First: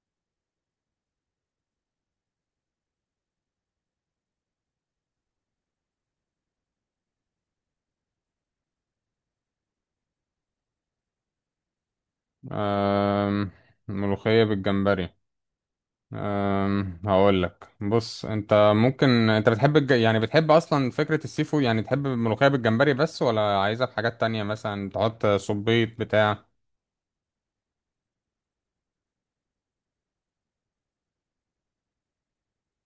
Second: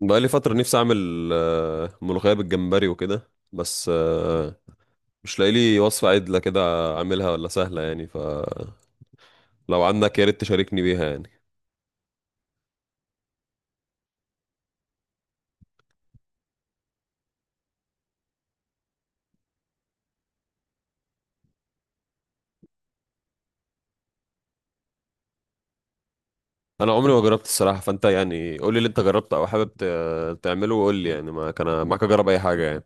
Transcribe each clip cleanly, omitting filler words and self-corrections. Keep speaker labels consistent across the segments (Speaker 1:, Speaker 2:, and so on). Speaker 1: بقالي فترة نفسي أعمل ملوخية بالجمبري وكده بس مش لاقي لي وصفة عدلة كده أعملها، ولا سهلة يعني؟ فلو عندك يا ريت تشاركني بيها يعني.
Speaker 2: أم... ملوخية بالجمبري. هقول لك، بص، انت ممكن بتحب يعني بتحب اصلا فكرة السي فود؟ يعني تحب الملوخية بالجمبري بس، ولا عايزها بحاجات تانية، مثلا تحط صبيط بتاع؟
Speaker 1: أنا عمري ما جربت الصراحة، فأنت يعني قول لي اللي أنت جربته أو حابب تعمله، وقول لي يعني ما كان معاك أجرب أي حاجة يعني.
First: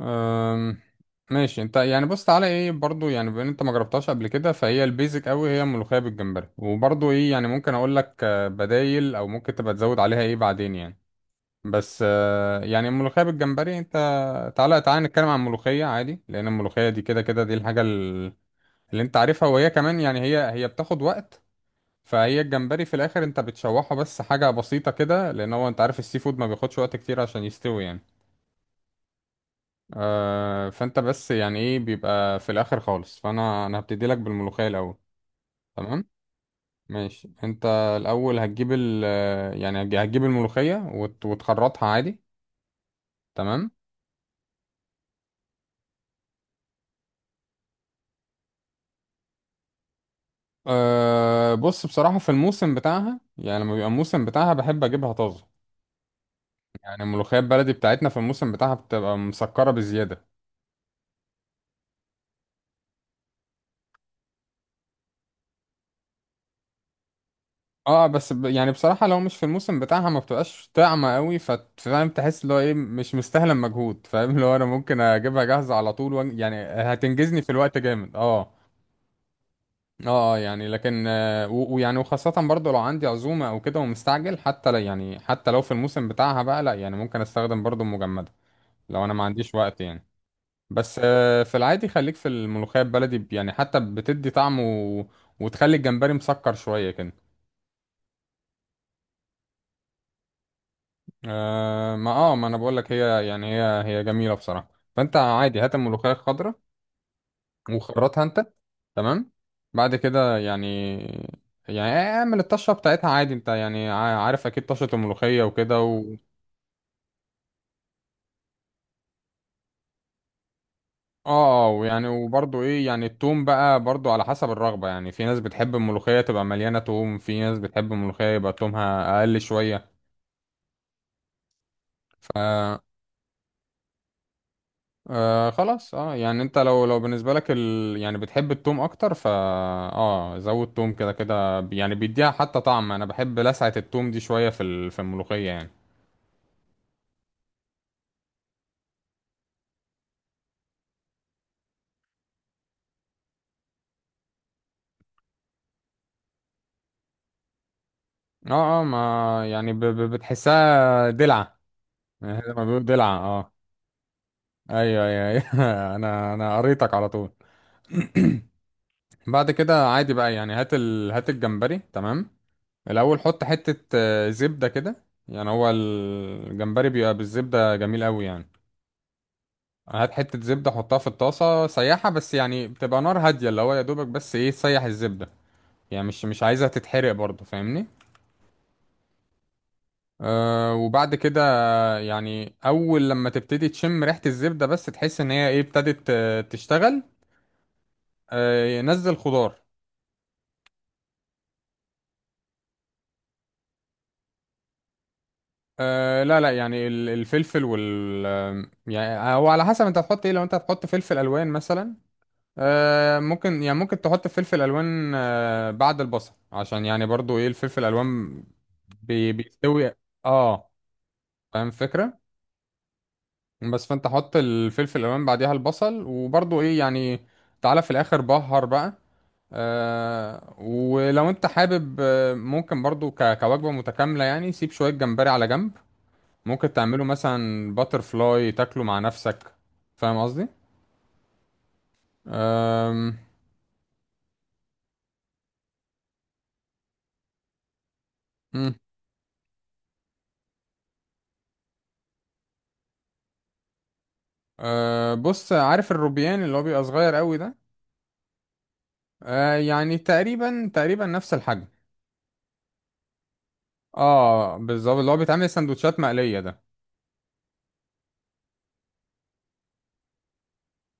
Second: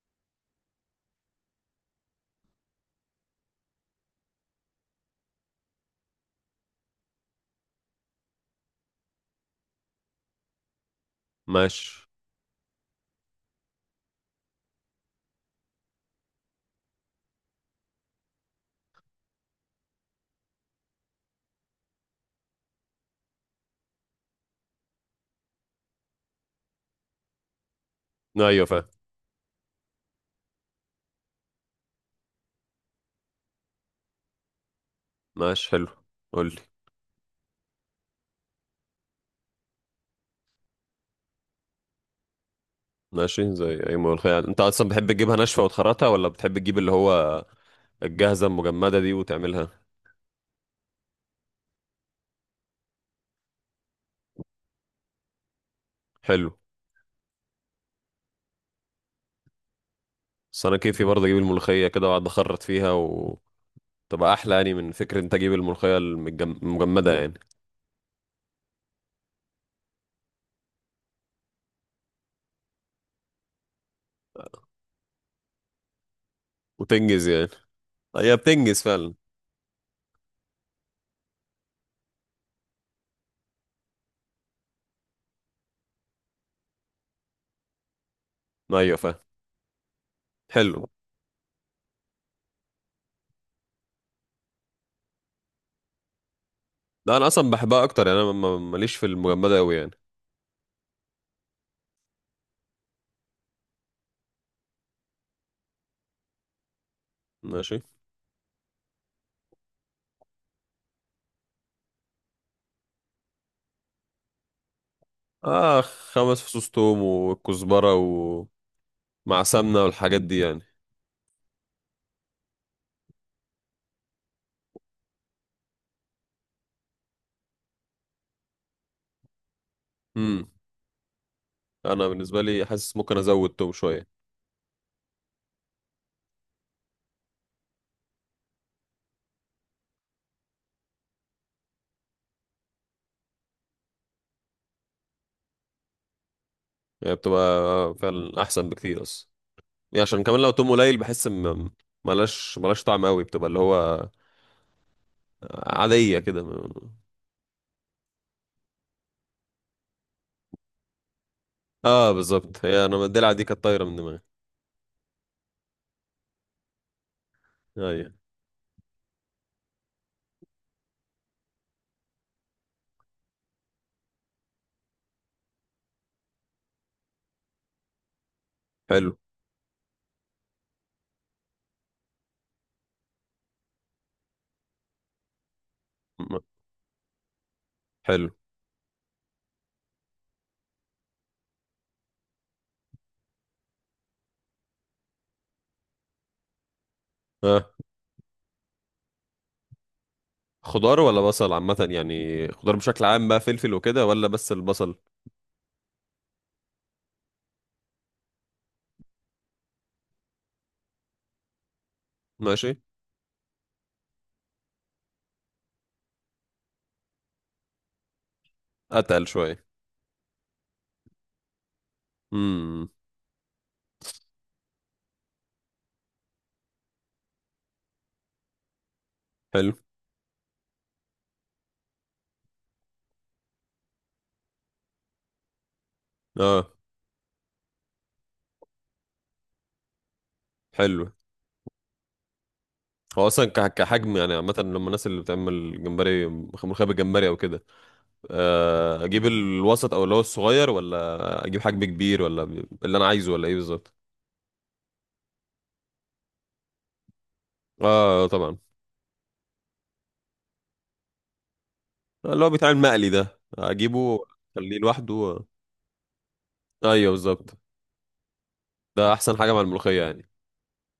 Speaker 2: أم... ماشي. انت يعني بص، تعالى ايه برضو، يعني بما ان انت ما جربتهاش قبل كده فهي البيزك قوي، هي الملوخية بالجمبري. وبرضو ايه يعني ممكن اقول لك بدايل، او ممكن تبقى تزود عليها ايه بعدين يعني. بس
Speaker 1: ماشي.
Speaker 2: يعني الملوخية بالجمبري انت تعالى تعالى نتكلم عن الملوخية عادي، لأن الملوخية دي كده كده دي الحاجة اللي انت عارفها، وهي كمان يعني هي هي بتاخد وقت. فهي الجمبري في الآخر انت بتشوحه بس، حاجة بسيطة كده، لأن هو انت عارف السي فود ما بياخدش وقت كتير عشان يستوي يعني.
Speaker 1: أيوة فاهم.
Speaker 2: آه، فانت بس يعني ايه بيبقى في الآخر خالص. فأنا هبتدي لك بالملوخية الأول.
Speaker 1: ماشي حلو.
Speaker 2: تمام.
Speaker 1: قول لي.
Speaker 2: ماشي. انت الأول هتجيب ال... يعني هتجيب الملوخية وتخرطها عادي.
Speaker 1: ماشي،
Speaker 2: تمام.
Speaker 1: زي أي ملوخية يعني. أنت أصلا بتحب تجيبها ناشفة وتخرطها، ولا بتحب تجيب اللي هو الجاهزة المجمدة دي وتعملها؟
Speaker 2: أه، بص بصراحة في الموسم بتاعها يعني، لما بيبقى الموسم بتاعها بحب أجيبها طازة.
Speaker 1: حلو.
Speaker 2: يعني الملوخية البلدي بتاعتنا في الموسم بتاعها بتبقى مسكرة بزيادة.
Speaker 1: بس انا كيفي برضه اجيب الملوخيه كده واقعد اخرط فيها، وتبقى احلى يعني، من فكره انت تجيب الملوخيه المجمده يعني.
Speaker 2: اه، بس يعني بصراحة لو مش في الموسم بتاعها ما بتبقاش طعمة قوي، فاهم؟ تحس اللي هو ايه مش مستاهلة المجهود، فاهم؟ اللي هو انا ممكن اجيبها جاهزة على طول يعني
Speaker 1: وتنجز
Speaker 2: هتنجزني
Speaker 1: يعني.
Speaker 2: في الوقت جامد.
Speaker 1: هي
Speaker 2: اه.
Speaker 1: بتنجز فعلا.
Speaker 2: اه، يعني لكن ويعني وخاصة برضو لو عندي عزومة او كده ومستعجل، حتى لا يعني حتى لو في الموسم بتاعها بقى لا، يعني ممكن استخدم برضو المجمدة
Speaker 1: ايوه
Speaker 2: لو انا
Speaker 1: فاهم.
Speaker 2: ما عنديش وقت يعني.
Speaker 1: حلو.
Speaker 2: بس في العادي خليك في الملوخية البلدي، يعني حتى بتدي طعم و... وتخلي الجمبري مسكر شوية كده.
Speaker 1: ده انا اصلا بحبها اكتر يعني، انا ماليش في المجمده قوي يعني.
Speaker 2: آه، ما اه ما انا بقول لك، هي يعني هي هي جميلة بصراحة. فانت عادي هات الملوخية الخضراء
Speaker 1: ماشي.
Speaker 2: وخرطها انت. تمام. بعد كده يعني، يعني اعمل الطشة بتاعتها عادي، انت يعني عارف اكيد طشة الملوخية
Speaker 1: اه،
Speaker 2: وكده و...
Speaker 1: 5 فصوص توم والكزبره ومع سمنه والحاجات دي يعني.
Speaker 2: اه، ويعني وبرضه ايه يعني التوم بقى برضه على حسب الرغبة. يعني في ناس بتحب الملوخية تبقى مليانة توم، في ناس بتحب الملوخية يبقى تومها اقل شوية.
Speaker 1: امم انا بالنسبه لي حاسس ممكن ازود توم شويه.
Speaker 2: آه خلاص. اه يعني انت لو بالنسبه لك ال... يعني بتحب التوم اكتر، فا اه زود توم، كده كده يعني بيديها حتى طعم. انا بحب لسعه التوم دي شويه في ال... في الملوخيه يعني.
Speaker 1: يعني بتبقى فعلا احسن بكتير اصلا، يعني عشان كمان لو توم قليل بحس، ملهاش طعم قوي، بتبقى اللي هو عادية كده.
Speaker 2: اه اه، ما يعني بتحسها دلعه،
Speaker 1: اه،
Speaker 2: يعني زي
Speaker 1: بالظبط.
Speaker 2: ما بيقولوا
Speaker 1: هي انا
Speaker 2: دلعه.
Speaker 1: الدلعة دي
Speaker 2: اه.
Speaker 1: كانت طايرة من دماغي.
Speaker 2: ايوه، ايوه، ايوه. انا قريتك على طول.
Speaker 1: ايوه
Speaker 2: بعد كده عادي بقى، يعني هات ال... هات الجمبري. تمام. الاول حط حته زبده كده، يعني هو الجمبري بيبقى بالزبده جميل قوي يعني.
Speaker 1: حلو.
Speaker 2: هات حتة زبدة حطها في الطاسة سيحها بس، يعني بتبقى نار هادية اللي هو يا دوبك بس ايه تسيح الزبدة، يعني مش
Speaker 1: م-
Speaker 2: مش عايزها تتحرق برضه، فاهمني؟
Speaker 1: حلو.
Speaker 2: أه، وبعد كده يعني أول لما تبتدي تشم ريحة الزبدة بس تحس إن هي ايه، ابتدت تشتغل.
Speaker 1: آه.
Speaker 2: أه، نزل خضار.
Speaker 1: خضار ولا بصل عامة؟ يعني خضار بشكل عام بقى فلفل وكده، ولا بس البصل؟
Speaker 2: أه، لا لا، يعني الفلفل وال يعني هو على حسب انت هتحط ايه. لو انت هتحط فلفل ألوان مثلا،
Speaker 1: ماشي.
Speaker 2: آه ممكن يعني ممكن تحط فلفل الوان، آه بعد البصل عشان يعني برضو ايه الفلفل الالوان
Speaker 1: اتقل
Speaker 2: بي
Speaker 1: شوية.
Speaker 2: بيستوي. اه، فاهم الفكره؟
Speaker 1: امم.
Speaker 2: بس فانت حط الفلفل الالوان بعديها البصل، وبرضو ايه يعني تعالى في الاخر بهر بقى.
Speaker 1: حلو.
Speaker 2: آه، ولو انت حابب ممكن برضو كوجبه متكامله يعني سيب شويه جمبري على جنب،
Speaker 1: اه
Speaker 2: ممكن تعمله مثلا باتر فلاي تاكله مع نفسك، فاهم قصدي؟
Speaker 1: حلو.
Speaker 2: آم،
Speaker 1: هو اصلا كحجم يعني، عامة لما الناس اللي بتعمل جمبري ملوخية بالجمبري او كده،
Speaker 2: مم.
Speaker 1: اجيب الوسط او اللي هو الصغير، ولا اجيب حجم كبير، ولا اللي انا عايزه، ولا ايه بالظبط؟
Speaker 2: أه، بص، عارف الروبيان اللي هو بيبقى صغير قوي ده؟
Speaker 1: اه طبعا.
Speaker 2: أه، يعني تقريبا تقريبا نفس الحجم.
Speaker 1: اللي هو بيتعمل مقلي ده اجيبه؟
Speaker 2: اه
Speaker 1: خليه
Speaker 2: بالظبط، اللي هو
Speaker 1: لوحده.
Speaker 2: بيتعمل سندوتشات مقلية ده.
Speaker 1: ايوه بالظبط. ده احسن حاجه مع الملوخيه يعني.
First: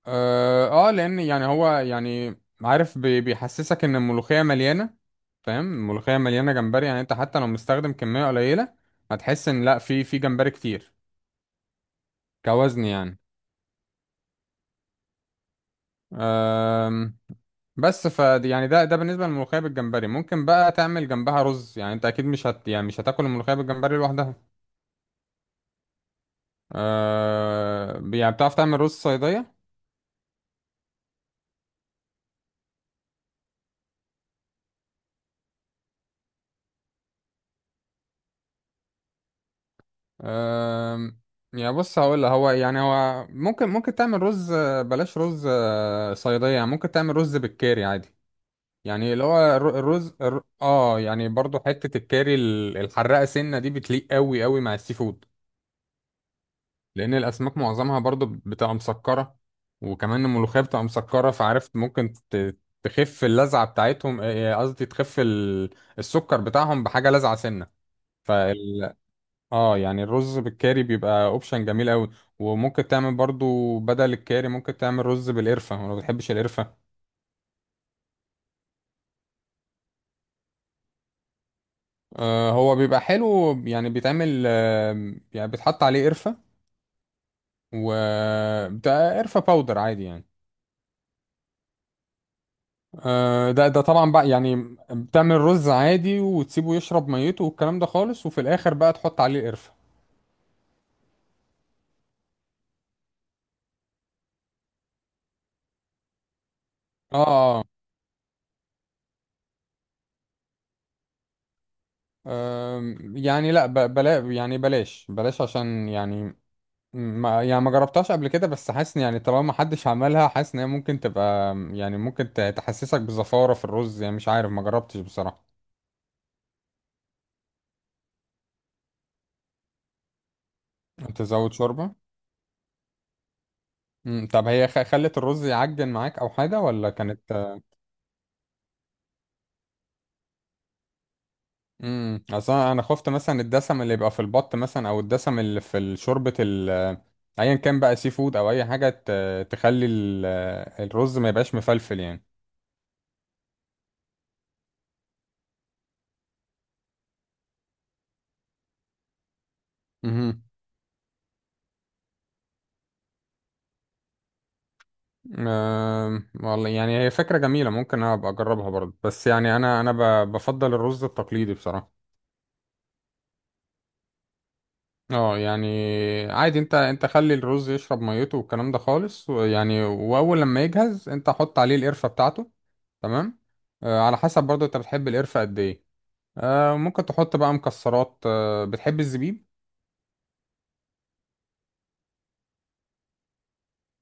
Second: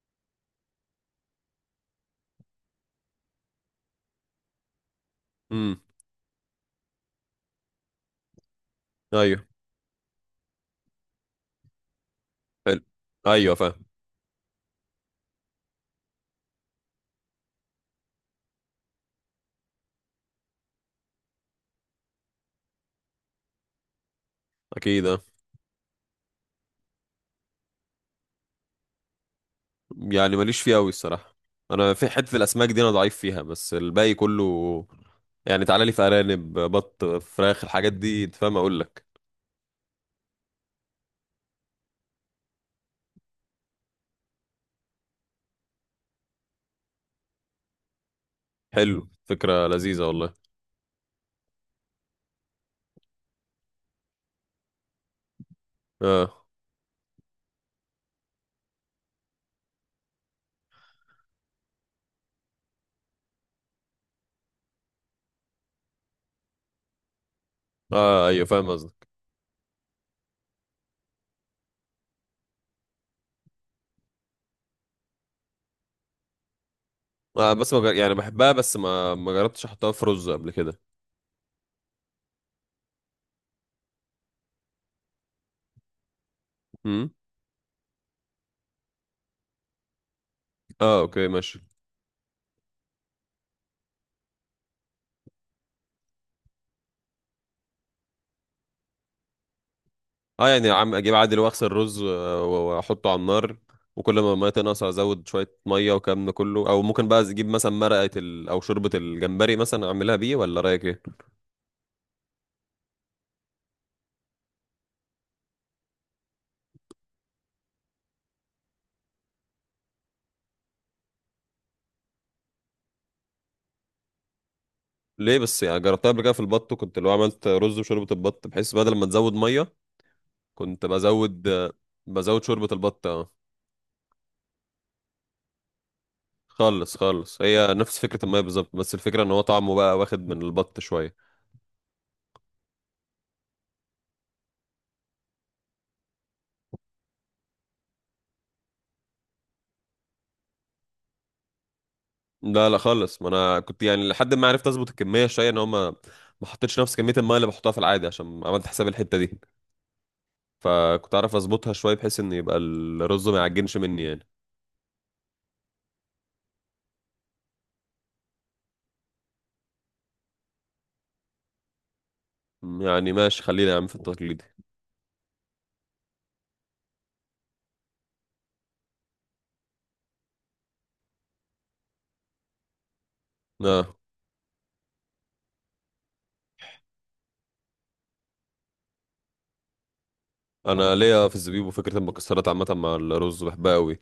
Speaker 2: اه، لان يعني هو يعني عارف بيحسسك ان الملوخية مليانة، فاهم؟
Speaker 1: امم.
Speaker 2: الملوخية مليانة جمبري. يعني انت حتى لو مستخدم كمية قليلة
Speaker 1: ايوه
Speaker 2: هتحس ان لا، في جمبري كتير
Speaker 1: حلو.
Speaker 2: كوزن يعني.
Speaker 1: ايوه فاهم.
Speaker 2: أم، بس ف يعني ده بالنسبة للملوخية بالجمبري. ممكن بقى تعمل جنبها رز، يعني انت اكيد مش هت يعني مش هتاكل الملوخية بالجمبري لوحدها.
Speaker 1: اكيد اه.
Speaker 2: آه يعني بتعرف تعمل رز صيدية؟
Speaker 1: يعني ماليش فيه قوي الصراحه، انا في حته الاسماك دي انا ضعيف فيها، بس الباقي كله يعني، تعالى لي في ارانب بط فراخ الحاجات دي، انت فاهم اقول لك.
Speaker 2: آه، يعني بص هقول لك، هو يعني هو ممكن تعمل رز بلاش رز صيدية، يعني ممكن تعمل رز بالكاري عادي.
Speaker 1: حلو
Speaker 2: يعني اللي هو
Speaker 1: فكره لذيذه
Speaker 2: الرز
Speaker 1: والله.
Speaker 2: اه يعني برضو حتة الكاري الحراقة سنة دي بتليق قوي قوي مع السي فود،
Speaker 1: اه.
Speaker 2: لأن الأسماك معظمها برضو بتبقى مسكرة، وكمان الملوخية بتبقى مسكرة. فعرفت ممكن تخف اللذعة بتاعتهم، قصدي تخف السكر بتاعهم بحاجة لذعة سنة.
Speaker 1: اه. ايوه فاهم قصدك.
Speaker 2: اه، يعني الرز بالكاري بيبقى اوبشن جميل قوي. وممكن تعمل برضو بدل الكاري ممكن تعمل رز بالقرفة، وانا ما بتحبش القرفة.
Speaker 1: آه بس ما جر... يعني بحبها، بس ما جربتش احطها في رز قبل كده.
Speaker 2: آه، هو بيبقى حلو، يعني بيتعمل آه يعني بيتحط عليه قرفة
Speaker 1: امم.
Speaker 2: و... ده قرفة باودر عادي يعني.
Speaker 1: اه، اوكي ماشي.
Speaker 2: آه، ده ده طبعا بقى يعني بتعمل رز عادي وتسيبه يشرب ميته والكلام ده خالص، وفي الاخر بقى تحط عليه قرفة.
Speaker 1: اه يعني عم اجيب عادل واغسل رز واحطه على النار، وكل ما الميه تنقص ازود شويه ميه والكلام ده كله، او ممكن بقى اجيب
Speaker 2: اه،
Speaker 1: مثلا مرقه او شوربه الجمبري مثلا اعملها بيه، ولا رايك ايه؟
Speaker 2: آم، يعني لا، بلا يعني بلاش بلاش عشان يعني ما يعني ما جربتهاش قبل كده، بس حاسس إن يعني طالما ما حدش عملها، حاسس ان هي ممكن تبقى يعني ممكن تحسسك بزفارة في الرز، يعني مش عارف ما جربتش
Speaker 1: ليه
Speaker 2: بصراحة.
Speaker 1: بس يعني؟ جربتها قبل كده في البط، وكنت لو عملت رز وشوربه البط، بحيث بدل ما تزود ميه كنت بزود،
Speaker 2: تزود شوربة.
Speaker 1: بزود شوربه البط اه.
Speaker 2: مم. طب هي خلت الرز يعجن معاك او حاجة ولا
Speaker 1: خالص
Speaker 2: كانت...
Speaker 1: خالص، هي نفس فكره الميه بالظبط، بس الفكره ان هو طعمه بقى واخد من البط شويه.
Speaker 2: امم، اصلا انا خفت مثلا الدسم اللي يبقى في البط مثلا، او الدسم اللي في شوربة ال... ايا كان بقى سي فود او اي حاجة ت... تخلي ال... الرز ما يبقاش مفلفل يعني.
Speaker 1: لا لا خالص، ما انا كنت يعني لحد ما عرفت اظبط الكميه شويه، ان هو ما حطيتش نفس كميه الميه اللي بحطها في العادي، عشان عملت حساب الحته دي،
Speaker 2: مهم.
Speaker 1: فكنت اعرف اظبطها شويه بحيث ان يبقى الرز ما يعجنش مني يعني.
Speaker 2: أم، والله يعني هي فكرة جميلة، ممكن أنا أبقى أجربها برضه. بس يعني أنا بفضل الرز التقليدي بصراحة.
Speaker 1: يعني ماشي، خلينا يا عم في التقليدي.
Speaker 2: اه، يعني عادي، انت خلي الرز يشرب ميته والكلام ده خالص، ويعني واول لما يجهز انت حط عليه القرفة بتاعته. تمام.
Speaker 1: اه.
Speaker 2: آه، على حسب برضه انت بتحب القرفة قد ايه. آه، ممكن تحط بقى مكسرات، آه بتحب الزبيب؟
Speaker 1: انا ليا في الزبيب، وفكره المكسرات عامه مع الرز بحبها قوي.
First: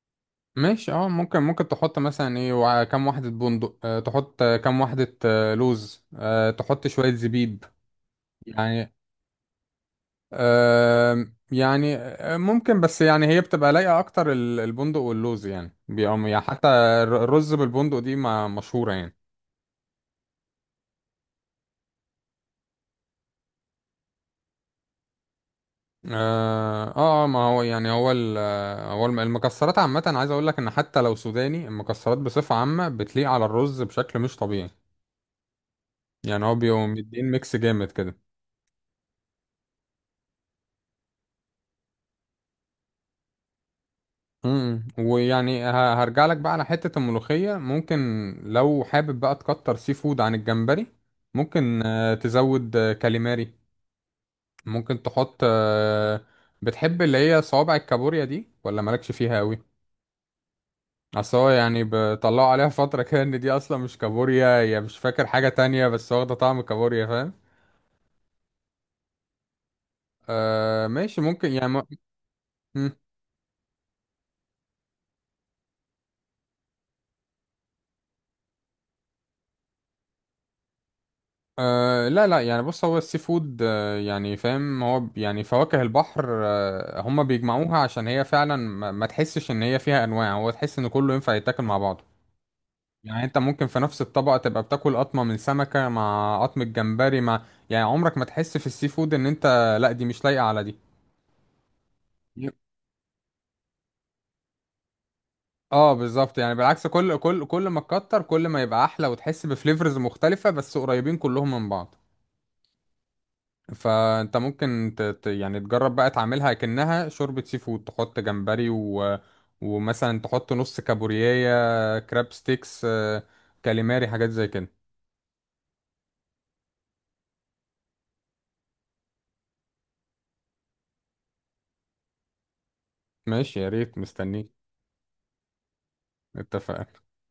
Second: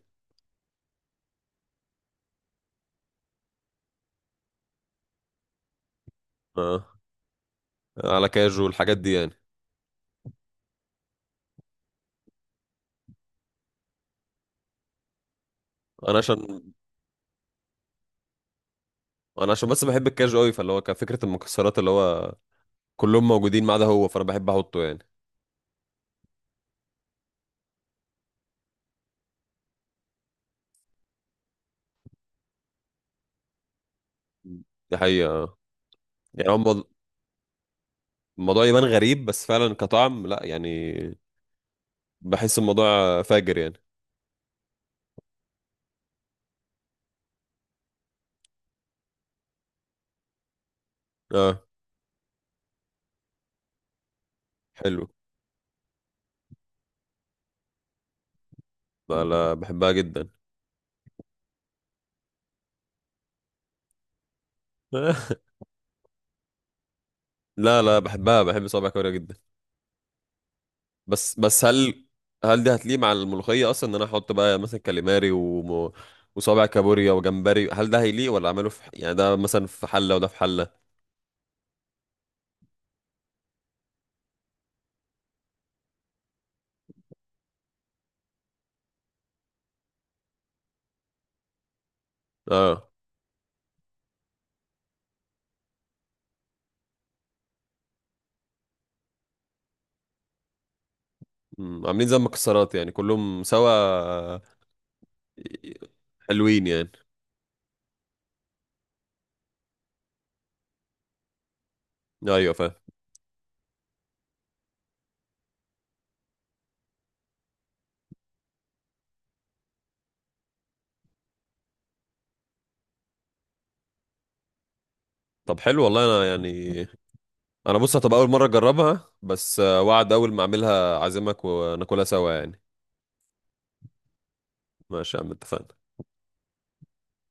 Speaker 2: ماشي. اه، ممكن تحط مثلا ايه، كام واحدة بندق، آه تحط كام واحدة آه لوز، آه
Speaker 1: اه،
Speaker 2: تحط شوية زبيب.
Speaker 1: على كاجو
Speaker 2: يعني
Speaker 1: الحاجات دي يعني.
Speaker 2: آم، يعني ممكن. بس يعني هي بتبقى لايقة أكتر البندق واللوز، يعني
Speaker 1: انا
Speaker 2: بيقوم يعني حتى
Speaker 1: عشان
Speaker 2: الرز بالبندق دي ما مشهورة يعني.
Speaker 1: انا عشان بس بحب الكاجو قوي، فاللي هو كفكره المكسرات اللي هو كلهم موجودين ما عدا هو، فانا بحب احطه يعني.
Speaker 2: ما هو يعني هو هو المكسرات عامة، عايز أقول لك إن حتى لو سوداني، المكسرات بصفة عامة بتليق على الرز بشكل مش طبيعي.
Speaker 1: دي حقيقه.
Speaker 2: يعني
Speaker 1: يعني
Speaker 2: هو بيقوم مدين ميكس جامد كده.
Speaker 1: الموضوع يبان غريب، بس فعلا كطعم لا يعني، بحس الموضوع فاجر يعني.
Speaker 2: امم، ويعني هرجع لك بقى على حتة الملوخية. ممكن لو حابب بقى تكتر سي فود عن الجمبري،
Speaker 1: اه
Speaker 2: ممكن تزود كاليماري، ممكن
Speaker 1: حلو.
Speaker 2: تحط بتحب اللي هي صوابع الكابوريا دي ولا مالكش
Speaker 1: لا
Speaker 2: فيها
Speaker 1: لا
Speaker 2: قوي؟
Speaker 1: بحبها جدا.
Speaker 2: اصل هو يعني بيطلعوا عليها فترة كده ان دي اصلا مش كابوريا، هي مش فاكر حاجة تانية بس واخدة طعم الكابوريا، فاهم؟
Speaker 1: لا لا بحبها، بحب صوابع كوريا جدا.
Speaker 2: آه ماشي،
Speaker 1: بس
Speaker 2: ممكن
Speaker 1: بس
Speaker 2: يعني م...
Speaker 1: هل دي
Speaker 2: م-
Speaker 1: هتليق مع الملوخية اصلا؟ ان انا احط بقى مثلا كاليماري وصابع كابوريا وجمبري، هل ده هيليق؟ ولا اعمله في يعني ده مثلا في حلة وده في حلة؟
Speaker 2: لا لا، يعني بص هو السي فود آه يعني فاهم، هو يعني فواكه البحر آه هما بيجمعوها عشان هي فعلا ما تحسش ان هي فيها انواع، هو تحس ان كله ينفع يتاكل مع بعض.
Speaker 1: اه.
Speaker 2: يعني انت ممكن في نفس الطبق تبقى بتاكل قطمة من سمكة مع قطمة جمبري، مع يعني عمرك ما تحس في السي فود ان انت لا دي مش لايقة على دي.
Speaker 1: عاملين زي
Speaker 2: يب.
Speaker 1: المكسرات يعني، كلهم سوا.
Speaker 2: اه بالظبط. يعني
Speaker 1: حلوين
Speaker 2: بالعكس
Speaker 1: يعني.
Speaker 2: كل ما تكتر كل ما يبقى احلى، وتحس بفليفرز مختلفة بس قريبين كلهم من بعض.
Speaker 1: ايوه فاهم.
Speaker 2: فانت ممكن ت... ت- يعني تجرب بقى تعملها كأنها شوربة سي فود، تحط جمبري و... ومثلا تحط نص كابوريايا كراب ستيكس، كاليماري، حاجات زي كده.
Speaker 1: طب حلو والله. انا يعني انا بص، هتبقى اول مره اجربها، بس وعد، اول ما اعملها اعزمك وناكلها سوا يعني.
Speaker 2: ماشي يا ريت مستنيك.
Speaker 1: ماشي يا عم، اتفقنا.
Speaker 2: اتفقنا.